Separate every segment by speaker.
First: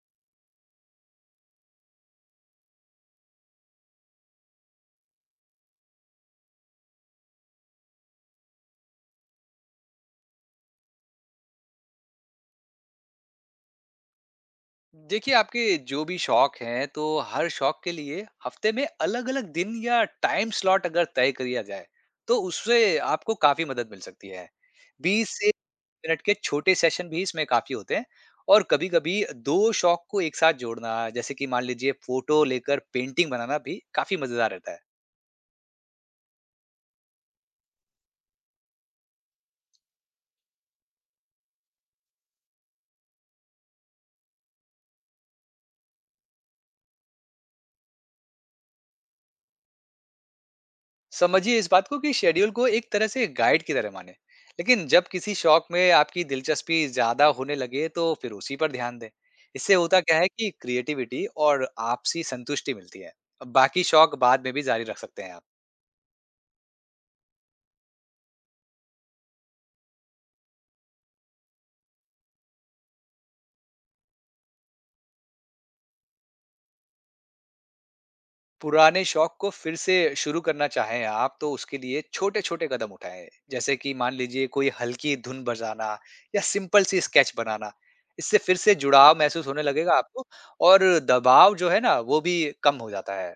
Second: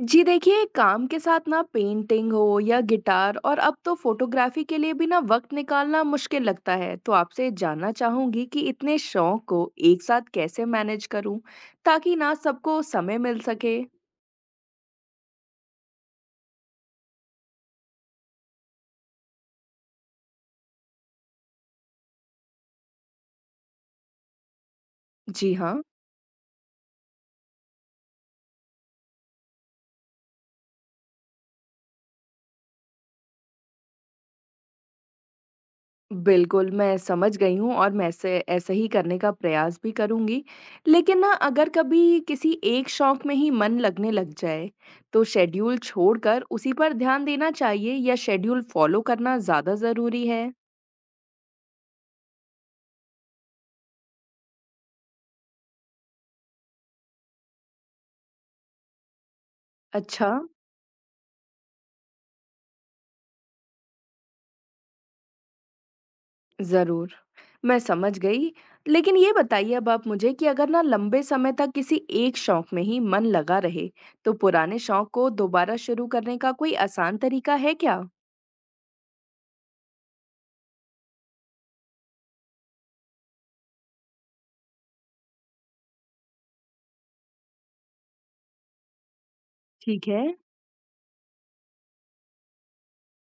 Speaker 1: जी देखिए, काम के साथ ना पेंटिंग हो या गिटार और अब तो फोटोग्राफी के लिए भी ना वक़्त निकालना मुश्किल लगता है। तो आपसे जानना चाहूँगी कि इतने शौक को एक साथ कैसे मैनेज करूँ ताकि ना सबको समय मिल सके?
Speaker 2: देखिए आपके जो भी शौक हैं तो हर शौक के लिए हफ्ते में अलग अलग दिन या टाइम स्लॉट अगर तय किया जाए तो उससे आपको काफी मदद मिल सकती है। 20 से
Speaker 1: जी हाँ,
Speaker 2: मिनट के छोटे सेशन भी इसमें काफी होते हैं। और कभी कभी दो शौक को एक साथ जोड़ना जैसे कि मान लीजिए फोटो लेकर पेंटिंग बनाना भी काफी मजेदार रहता है।
Speaker 1: बिल्कुल मैं समझ गई हूँ और मैं ऐसे ऐसे ही करने का प्रयास भी करूँगी। लेकिन ना अगर कभी किसी एक शौक में ही मन लगने लग जाए, तो शेड्यूल छोड़कर उसी पर ध्यान देना चाहिए या शेड्यूल फ़ॉलो करना ज़्यादा ज़रूरी है?
Speaker 2: समझिए इस बात को कि शेड्यूल को एक तरह से गाइड की तरह माने, लेकिन जब किसी शौक में आपकी दिलचस्पी ज्यादा होने लगे तो फिर उसी पर ध्यान दें। इससे होता क्या है
Speaker 1: अच्छा,
Speaker 2: कि क्रिएटिविटी और आपसी संतुष्टि मिलती है। बाकी शौक बाद में भी जारी रख सकते हैं आप।
Speaker 1: ज़रूर। मैं समझ गई। लेकिन ये बताइए अब आप मुझे कि अगर ना लंबे समय तक किसी एक शौक में ही मन लगा रहे, तो पुराने शौक को दोबारा शुरू करने का कोई आसान तरीका है क्या?
Speaker 2: पुराने शौक को फिर से शुरू करना चाहें आप तो उसके लिए छोटे छोटे कदम उठाएं जैसे कि मान लीजिए कोई हल्की धुन बजाना या सिंपल सी स्केच बनाना। इससे फिर से जुड़ाव महसूस होने लगेगा
Speaker 1: ठीक है।
Speaker 2: आपको। और दबाव जो है ना वो भी कम हो जाता है।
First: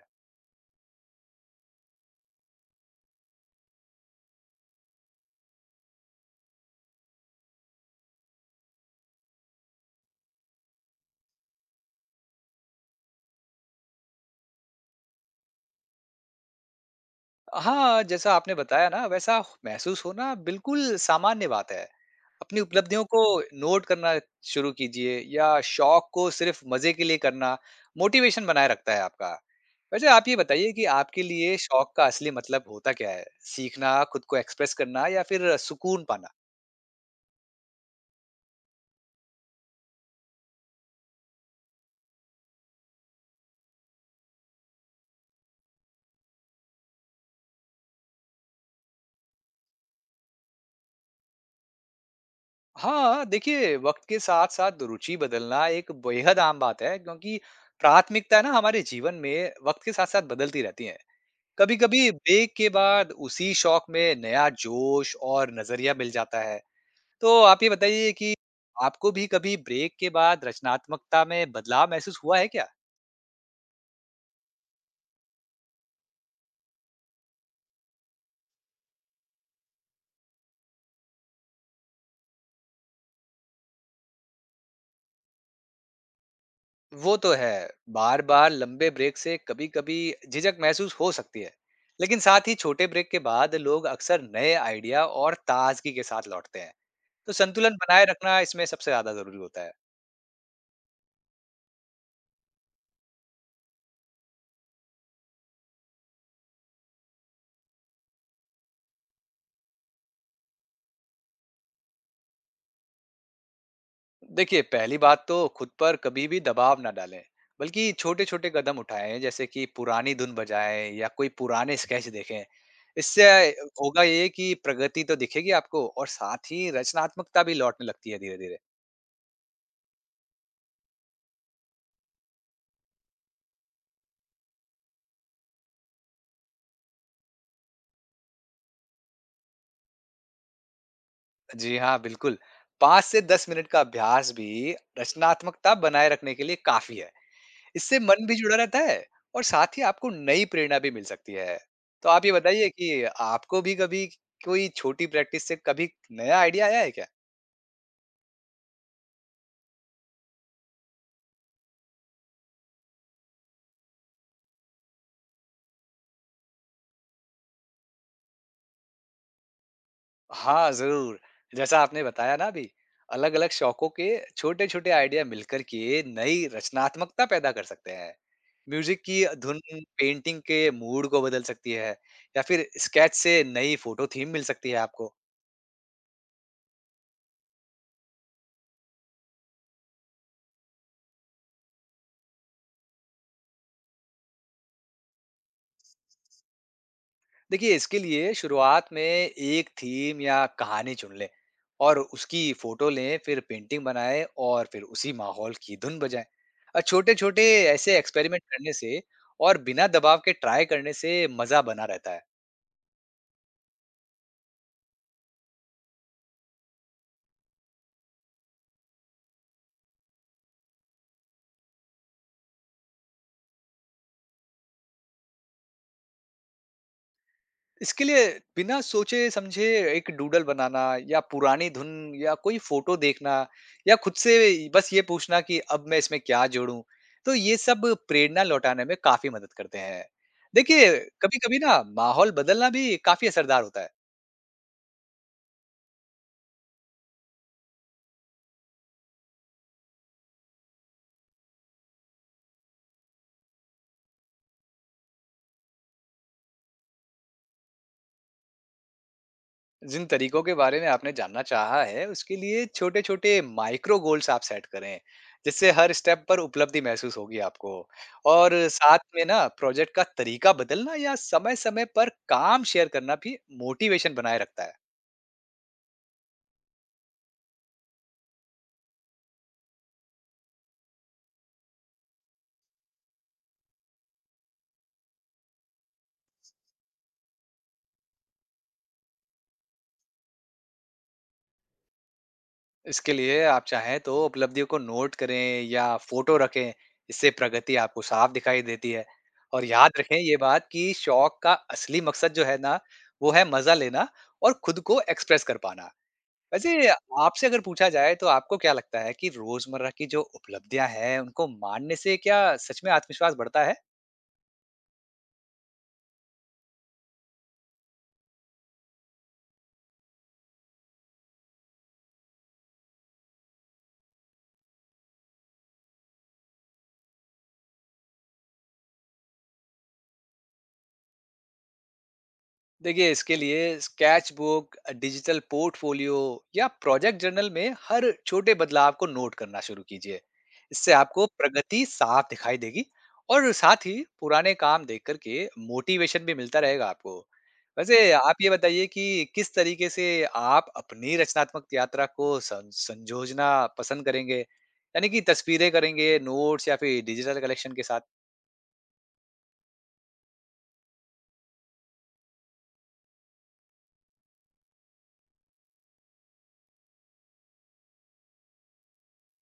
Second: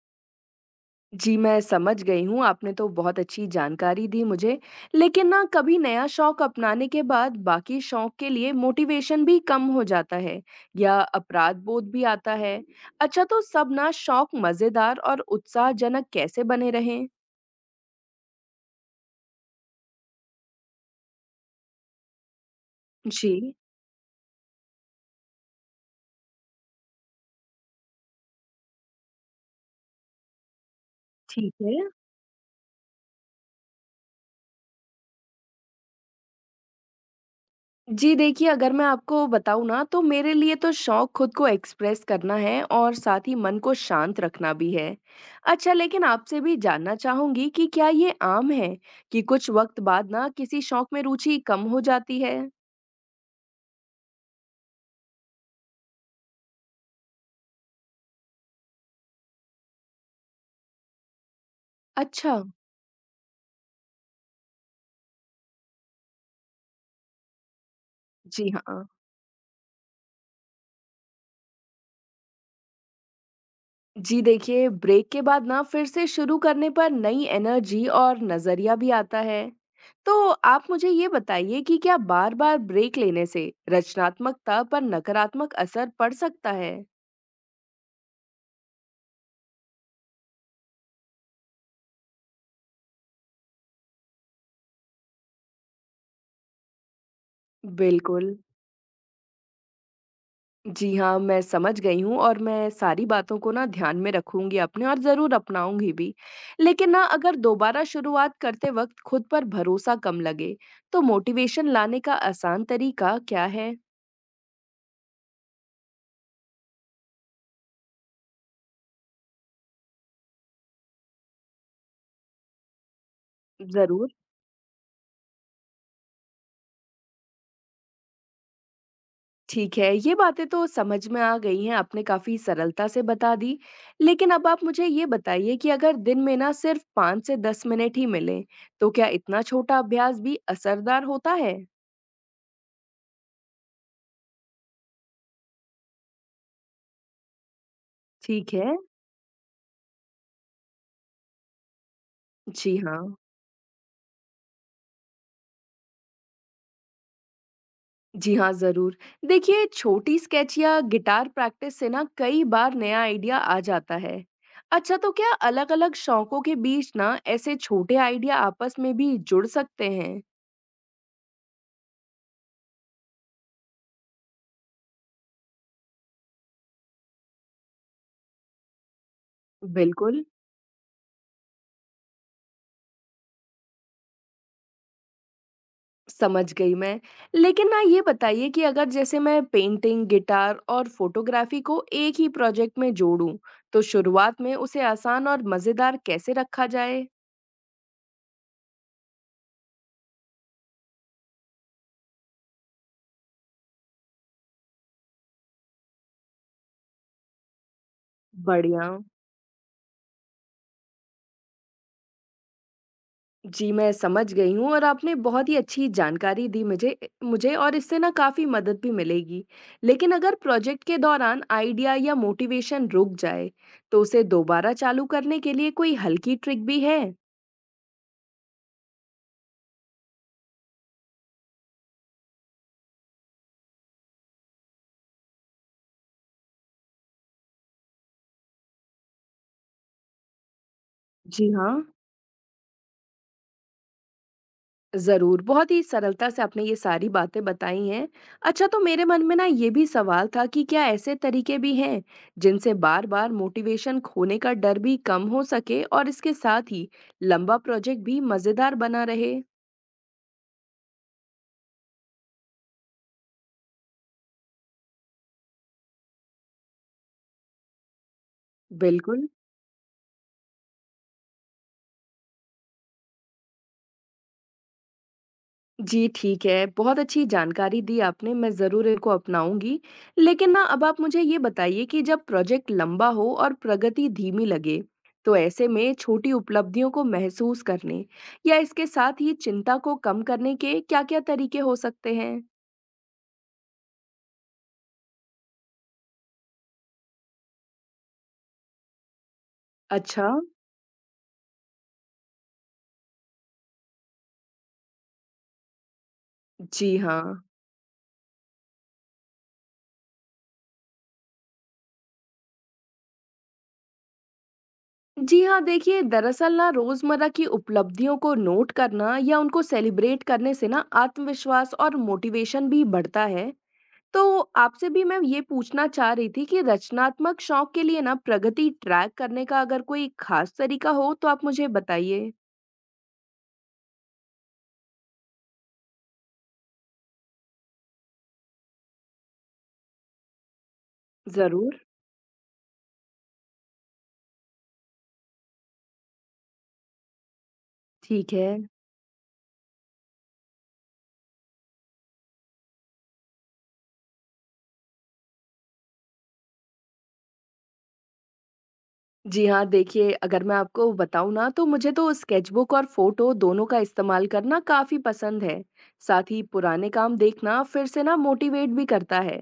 Speaker 1: जी, मैं समझ गई हूँ। आपने तो बहुत अच्छी जानकारी दी मुझे। लेकिन ना कभी नया शौक अपनाने के बाद बाकी शौक के लिए मोटिवेशन भी कम हो जाता है या अपराध बोध भी आता है। अच्छा, तो सब ना शौक मज़ेदार और उत्साहजनक कैसे बने रहें?
Speaker 2: हाँ, जैसा आपने बताया ना वैसा महसूस होना बिल्कुल सामान्य बात है। अपनी उपलब्धियों को
Speaker 1: जी,
Speaker 2: नोट करना शुरू कीजिए या शौक को सिर्फ मज़े के लिए करना मोटिवेशन बनाए रखता है आपका। वैसे आप ये बताइए कि आपके
Speaker 1: ठीक
Speaker 2: लिए
Speaker 1: है।
Speaker 2: शौक का असली मतलब होता क्या है? सीखना, खुद को एक्सप्रेस करना या फिर सुकून पाना?
Speaker 1: जी, देखिए अगर मैं आपको बताऊँ ना तो मेरे लिए तो शौक खुद को एक्सप्रेस करना है और साथ ही मन को शांत रखना भी है। अच्छा लेकिन आपसे भी जानना चाहूँगी कि क्या ये आम है कि कुछ वक़्त बाद ना किसी शौक में रुचि कम हो जाती है?
Speaker 2: हाँ, देखिए वक़्त के साथ-साथ रुचि बदलना एक बेहद आम बात है क्योंकि प्राथमिकता ना हमारे जीवन में वक़्त के साथ-साथ बदलती रहती हैं। कभी कभी
Speaker 1: अच्छा।
Speaker 2: ब्रेक के बाद उसी शौक में नया जोश और नजरिया मिल जाता है। तो आप ये बताइए कि
Speaker 1: जी हाँ।
Speaker 2: आपको भी कभी ब्रेक के बाद रचनात्मकता में बदलाव महसूस हुआ है क्या?
Speaker 1: जी देखिए, ब्रेक के बाद ना फिर से शुरू करने पर नई एनर्जी और नज़रिया भी आता है। तो आप मुझे ये बताइए कि क्या बार-बार ब्रेक लेने से रचनात्मकता पर नकारात्मक असर पड़ सकता है?
Speaker 2: वो तो है, बार बार लंबे ब्रेक से कभी कभी झिझक महसूस हो सकती है, लेकिन साथ ही छोटे ब्रेक के बाद लोग अक्सर नए आइडिया और ताजगी के साथ लौटते हैं। तो संतुलन बनाए
Speaker 1: बिल्कुल।
Speaker 2: रखना इसमें सबसे ज्यादा जरूरी होता है।
Speaker 1: जी हाँ, मैं समझ गई हूँ और मैं सारी बातों को ना ध्यान में रखूँगी अपने और ज़रूर अपनाऊँगी भी। लेकिन ना अगर दोबारा शुरुआत करते वक़्त खुद पर भरोसा कम लगे, तो मोटिवेशन लाने का आसान तरीका क्या है?
Speaker 2: देखिए पहली बात तो खुद पर कभी भी दबाव ना डालें, बल्कि छोटे छोटे कदम उठाएं जैसे कि पुरानी धुन बजाएं या कोई पुराने स्केच देखें। इससे होगा
Speaker 1: ज़रूर।
Speaker 2: ये कि प्रगति तो दिखेगी आपको और साथ ही रचनात्मकता भी लौटने लगती है धीरे धीरे।
Speaker 1: ठीक है, ये बातें तो समझ में आ गई हैं, आपने काफ़ी सरलता से बता दी। लेकिन अब आप मुझे ये बताइए कि अगर दिन में ना सिर्फ 5 से 10 मिनट ही मिलें, तो क्या इतना छोटा अभ्यास भी असरदार होता है?
Speaker 2: जी हाँ बिल्कुल, 5 से 10 मिनट का अभ्यास भी रचनात्मकता बनाए रखने के लिए काफी है। इससे मन भी
Speaker 1: ठीक
Speaker 2: जुड़ा
Speaker 1: है।
Speaker 2: रहता है और साथ ही आपको नई प्रेरणा भी मिल सकती है। तो आप ये बताइए
Speaker 1: जी हाँ।
Speaker 2: कि आपको भी कभी कोई छोटी प्रैक्टिस से कभी नया आइडिया आया है क्या?
Speaker 1: जी हाँ, ज़रूर। देखिए, छोटी स्केच या गिटार प्रैक्टिस से ना कई बार नया आइडिया आ जाता है। अच्छा, तो क्या अलग-अलग शौकों के बीच ना ऐसे छोटे आइडिया आपस में भी जुड़ सकते हैं?
Speaker 2: हाँ, ज़रूर। जैसा आपने बताया ना अभी, अलग-अलग शौकों के छोटे-छोटे आइडिया मिलकर के नई रचनात्मकता पैदा कर सकते हैं। म्यूज़िक की धुन
Speaker 1: बिल्कुल।
Speaker 2: पेंटिंग के मूड को बदल सकती है या फिर स्केच से नई फ़ोटो थीम मिल सकती है आपको।
Speaker 1: समझ गई मैं। लेकिन ना ये बताइए कि अगर जैसे मैं पेंटिंग, गिटार और फ़ोटोग्राफ़ी को एक ही प्रोजेक्ट में जोड़ूँ, तो शुरुआत में उसे आसान और मज़ेदार कैसे रखा जाए?
Speaker 2: देखिए, इसके लिए शुरुआत में एक थीम या कहानी चुन लें और उसकी फ़ोटो लें, फिर पेंटिंग बनाएँ और फिर उसी माहौल की धुन बजाएँ। छोटे-छोटे ऐसे एक्सपेरिमेंट करने
Speaker 1: बढ़िया।
Speaker 2: से और बिना दबाव के ट्राई करने से मज़ा बना रहता है।
Speaker 1: जी, मैं समझ गई हूँ और आपने बहुत ही अच्छी जानकारी दी मुझे और इससे ना काफ़ी मदद भी मिलेगी। लेकिन अगर प्रोजेक्ट के दौरान आइडिया या मोटिवेशन रुक जाए, तो उसे दोबारा चालू करने के लिए कोई हल्की ट्रिक भी है?
Speaker 2: इसके लिए बिना सोचे समझे एक डूडल बनाना या पुरानी धुन या कोई फोटो देखना या खुद से बस ये पूछना कि अब मैं इसमें क्या जोड़ूं। तो ये सब प्रेरणा लौटाने में काफी मदद करते हैं। देखिए
Speaker 1: जी
Speaker 2: कभी-कभी ना
Speaker 1: हाँ।
Speaker 2: माहौल बदलना भी काफी असरदार होता है।
Speaker 1: ज़रूर, बहुत ही सरलता से आपने ये सारी बातें बताई हैं। अच्छा तो मेरे मन में ना ये भी सवाल था कि क्या ऐसे तरीके भी हैं, जिनसे बार-बार मोटिवेशन खोने का डर भी कम हो सके और इसके साथ ही लंबा प्रोजेक्ट भी मज़ेदार बना रहे?
Speaker 2: जिन तरीकों के बारे में आपने जानना चाहा है उसके लिए छोटे छोटे माइक्रो गोल्स आप सेट करें, जिससे हर स्टेप पर उपलब्धि महसूस होगी आपको। और साथ में
Speaker 1: बिल्कुल।
Speaker 2: ना प्रोजेक्ट का तरीका बदलना या समय समय पर काम शेयर करना भी मोटिवेशन बनाए रखता है।
Speaker 1: जी, ठीक है। बहुत अच्छी जानकारी दी आपने, मैं ज़रूर इनको अपनाऊँगी। लेकिन ना अब आप मुझे ये बताइए कि जब प्रोजेक्ट लंबा हो और प्रगति धीमी लगे, तो ऐसे में छोटी उपलब्धियों को महसूस करने या इसके साथ ही चिंता को कम करने के क्या-क्या तरीके हो सकते हैं?
Speaker 2: इसके लिए आप चाहें तो उपलब्धियों को नोट करें या फोटो रखें। इससे प्रगति आपको साफ दिखाई देती है। और याद रखें
Speaker 1: अच्छा,
Speaker 2: ये बात कि शौक का असली मकसद जो है ना वो है मजा लेना और खुद को एक्सप्रेस कर पाना। वैसे
Speaker 1: जी हाँ।
Speaker 2: आपसे अगर पूछा जाए तो आपको क्या लगता है कि रोजमर्रा की जो उपलब्धियां हैं उनको मानने से क्या सच में आत्मविश्वास बढ़ता है?
Speaker 1: जी हाँ, देखिए दरअसल ना रोज़मर्रा की उपलब्धियों को नोट करना या उनको सेलिब्रेट करने से ना आत्मविश्वास और मोटिवेशन भी बढ़ता है। तो आपसे भी मैं ये पूछना चाह रही थी कि रचनात्मक शौक के लिए ना प्रगति ट्रैक करने का अगर कोई खास तरीका हो तो आप मुझे बताइए।
Speaker 2: देखिए इसके लिए स्केच बुक, डिजिटल पोर्टफोलियो या प्रोजेक्ट जर्नल में हर छोटे बदलाव को नोट करना शुरू कीजिए। इससे आपको
Speaker 1: जरूर।
Speaker 2: प्रगति साफ दिखाई देगी और साथ ही पुराने काम देख करके मोटिवेशन भी मिलता रहेगा आपको। वैसे
Speaker 1: ठीक
Speaker 2: आप
Speaker 1: है।
Speaker 2: ये बताइए कि किस तरीके से आप अपनी रचनात्मक यात्रा को संजोजना पसंद करेंगे? यानी कि तस्वीरें करेंगे नोट्स या फिर डिजिटल कलेक्शन के साथ?
Speaker 1: जी हाँ, देखिए अगर मैं आपको बताऊँ ना तो मुझे तो स्केचबुक और फोटो दोनों का इस्तेमाल करना काफ़ी पसंद है। साथ ही पुराने काम देखना फिर से ना मोटिवेट भी करता है।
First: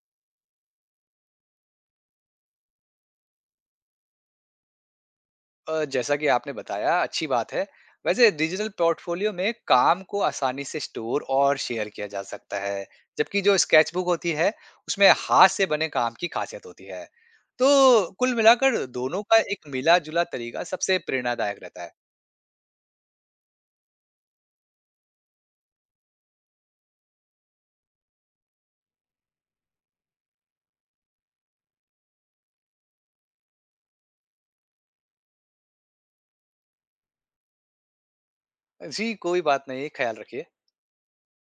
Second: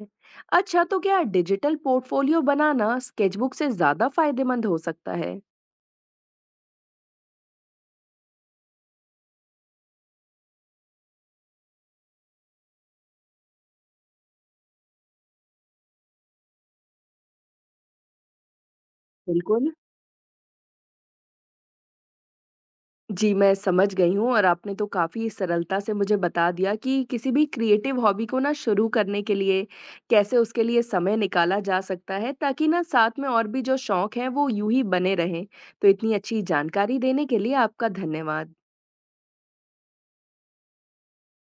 Speaker 1: अच्छा तो क्या डिजिटल पोर्टफोलियो बनाना स्केचबुक से ज़्यादा फायदेमंद हो सकता है?
Speaker 2: जैसा कि आपने बताया अच्छी बात है। वैसे डिजिटल पोर्टफोलियो में काम को आसानी से स्टोर और शेयर किया जा सकता है, जबकि जो स्केचबुक होती है, उसमें हाथ से बने काम की खासियत होती है। तो कुल मिलाकर दोनों का एक
Speaker 1: बिल्कुल।
Speaker 2: मिला-जुला तरीका सबसे प्रेरणादायक रहता है।
Speaker 1: जी, मैं समझ गई हूँ और आपने तो काफ़ी सरलता से मुझे बता दिया कि किसी भी क्रिएटिव हॉबी को ना शुरू करने के लिए, कैसे उसके लिए समय निकाला जा सकता है ताकि ना साथ में और भी जो शौक हैं वो यूँ ही बने रहें। तो इतनी अच्छी जानकारी देने के लिए आपका धन्यवाद।
Speaker 2: जी, कोई बात नहीं, ख्याल रखिए।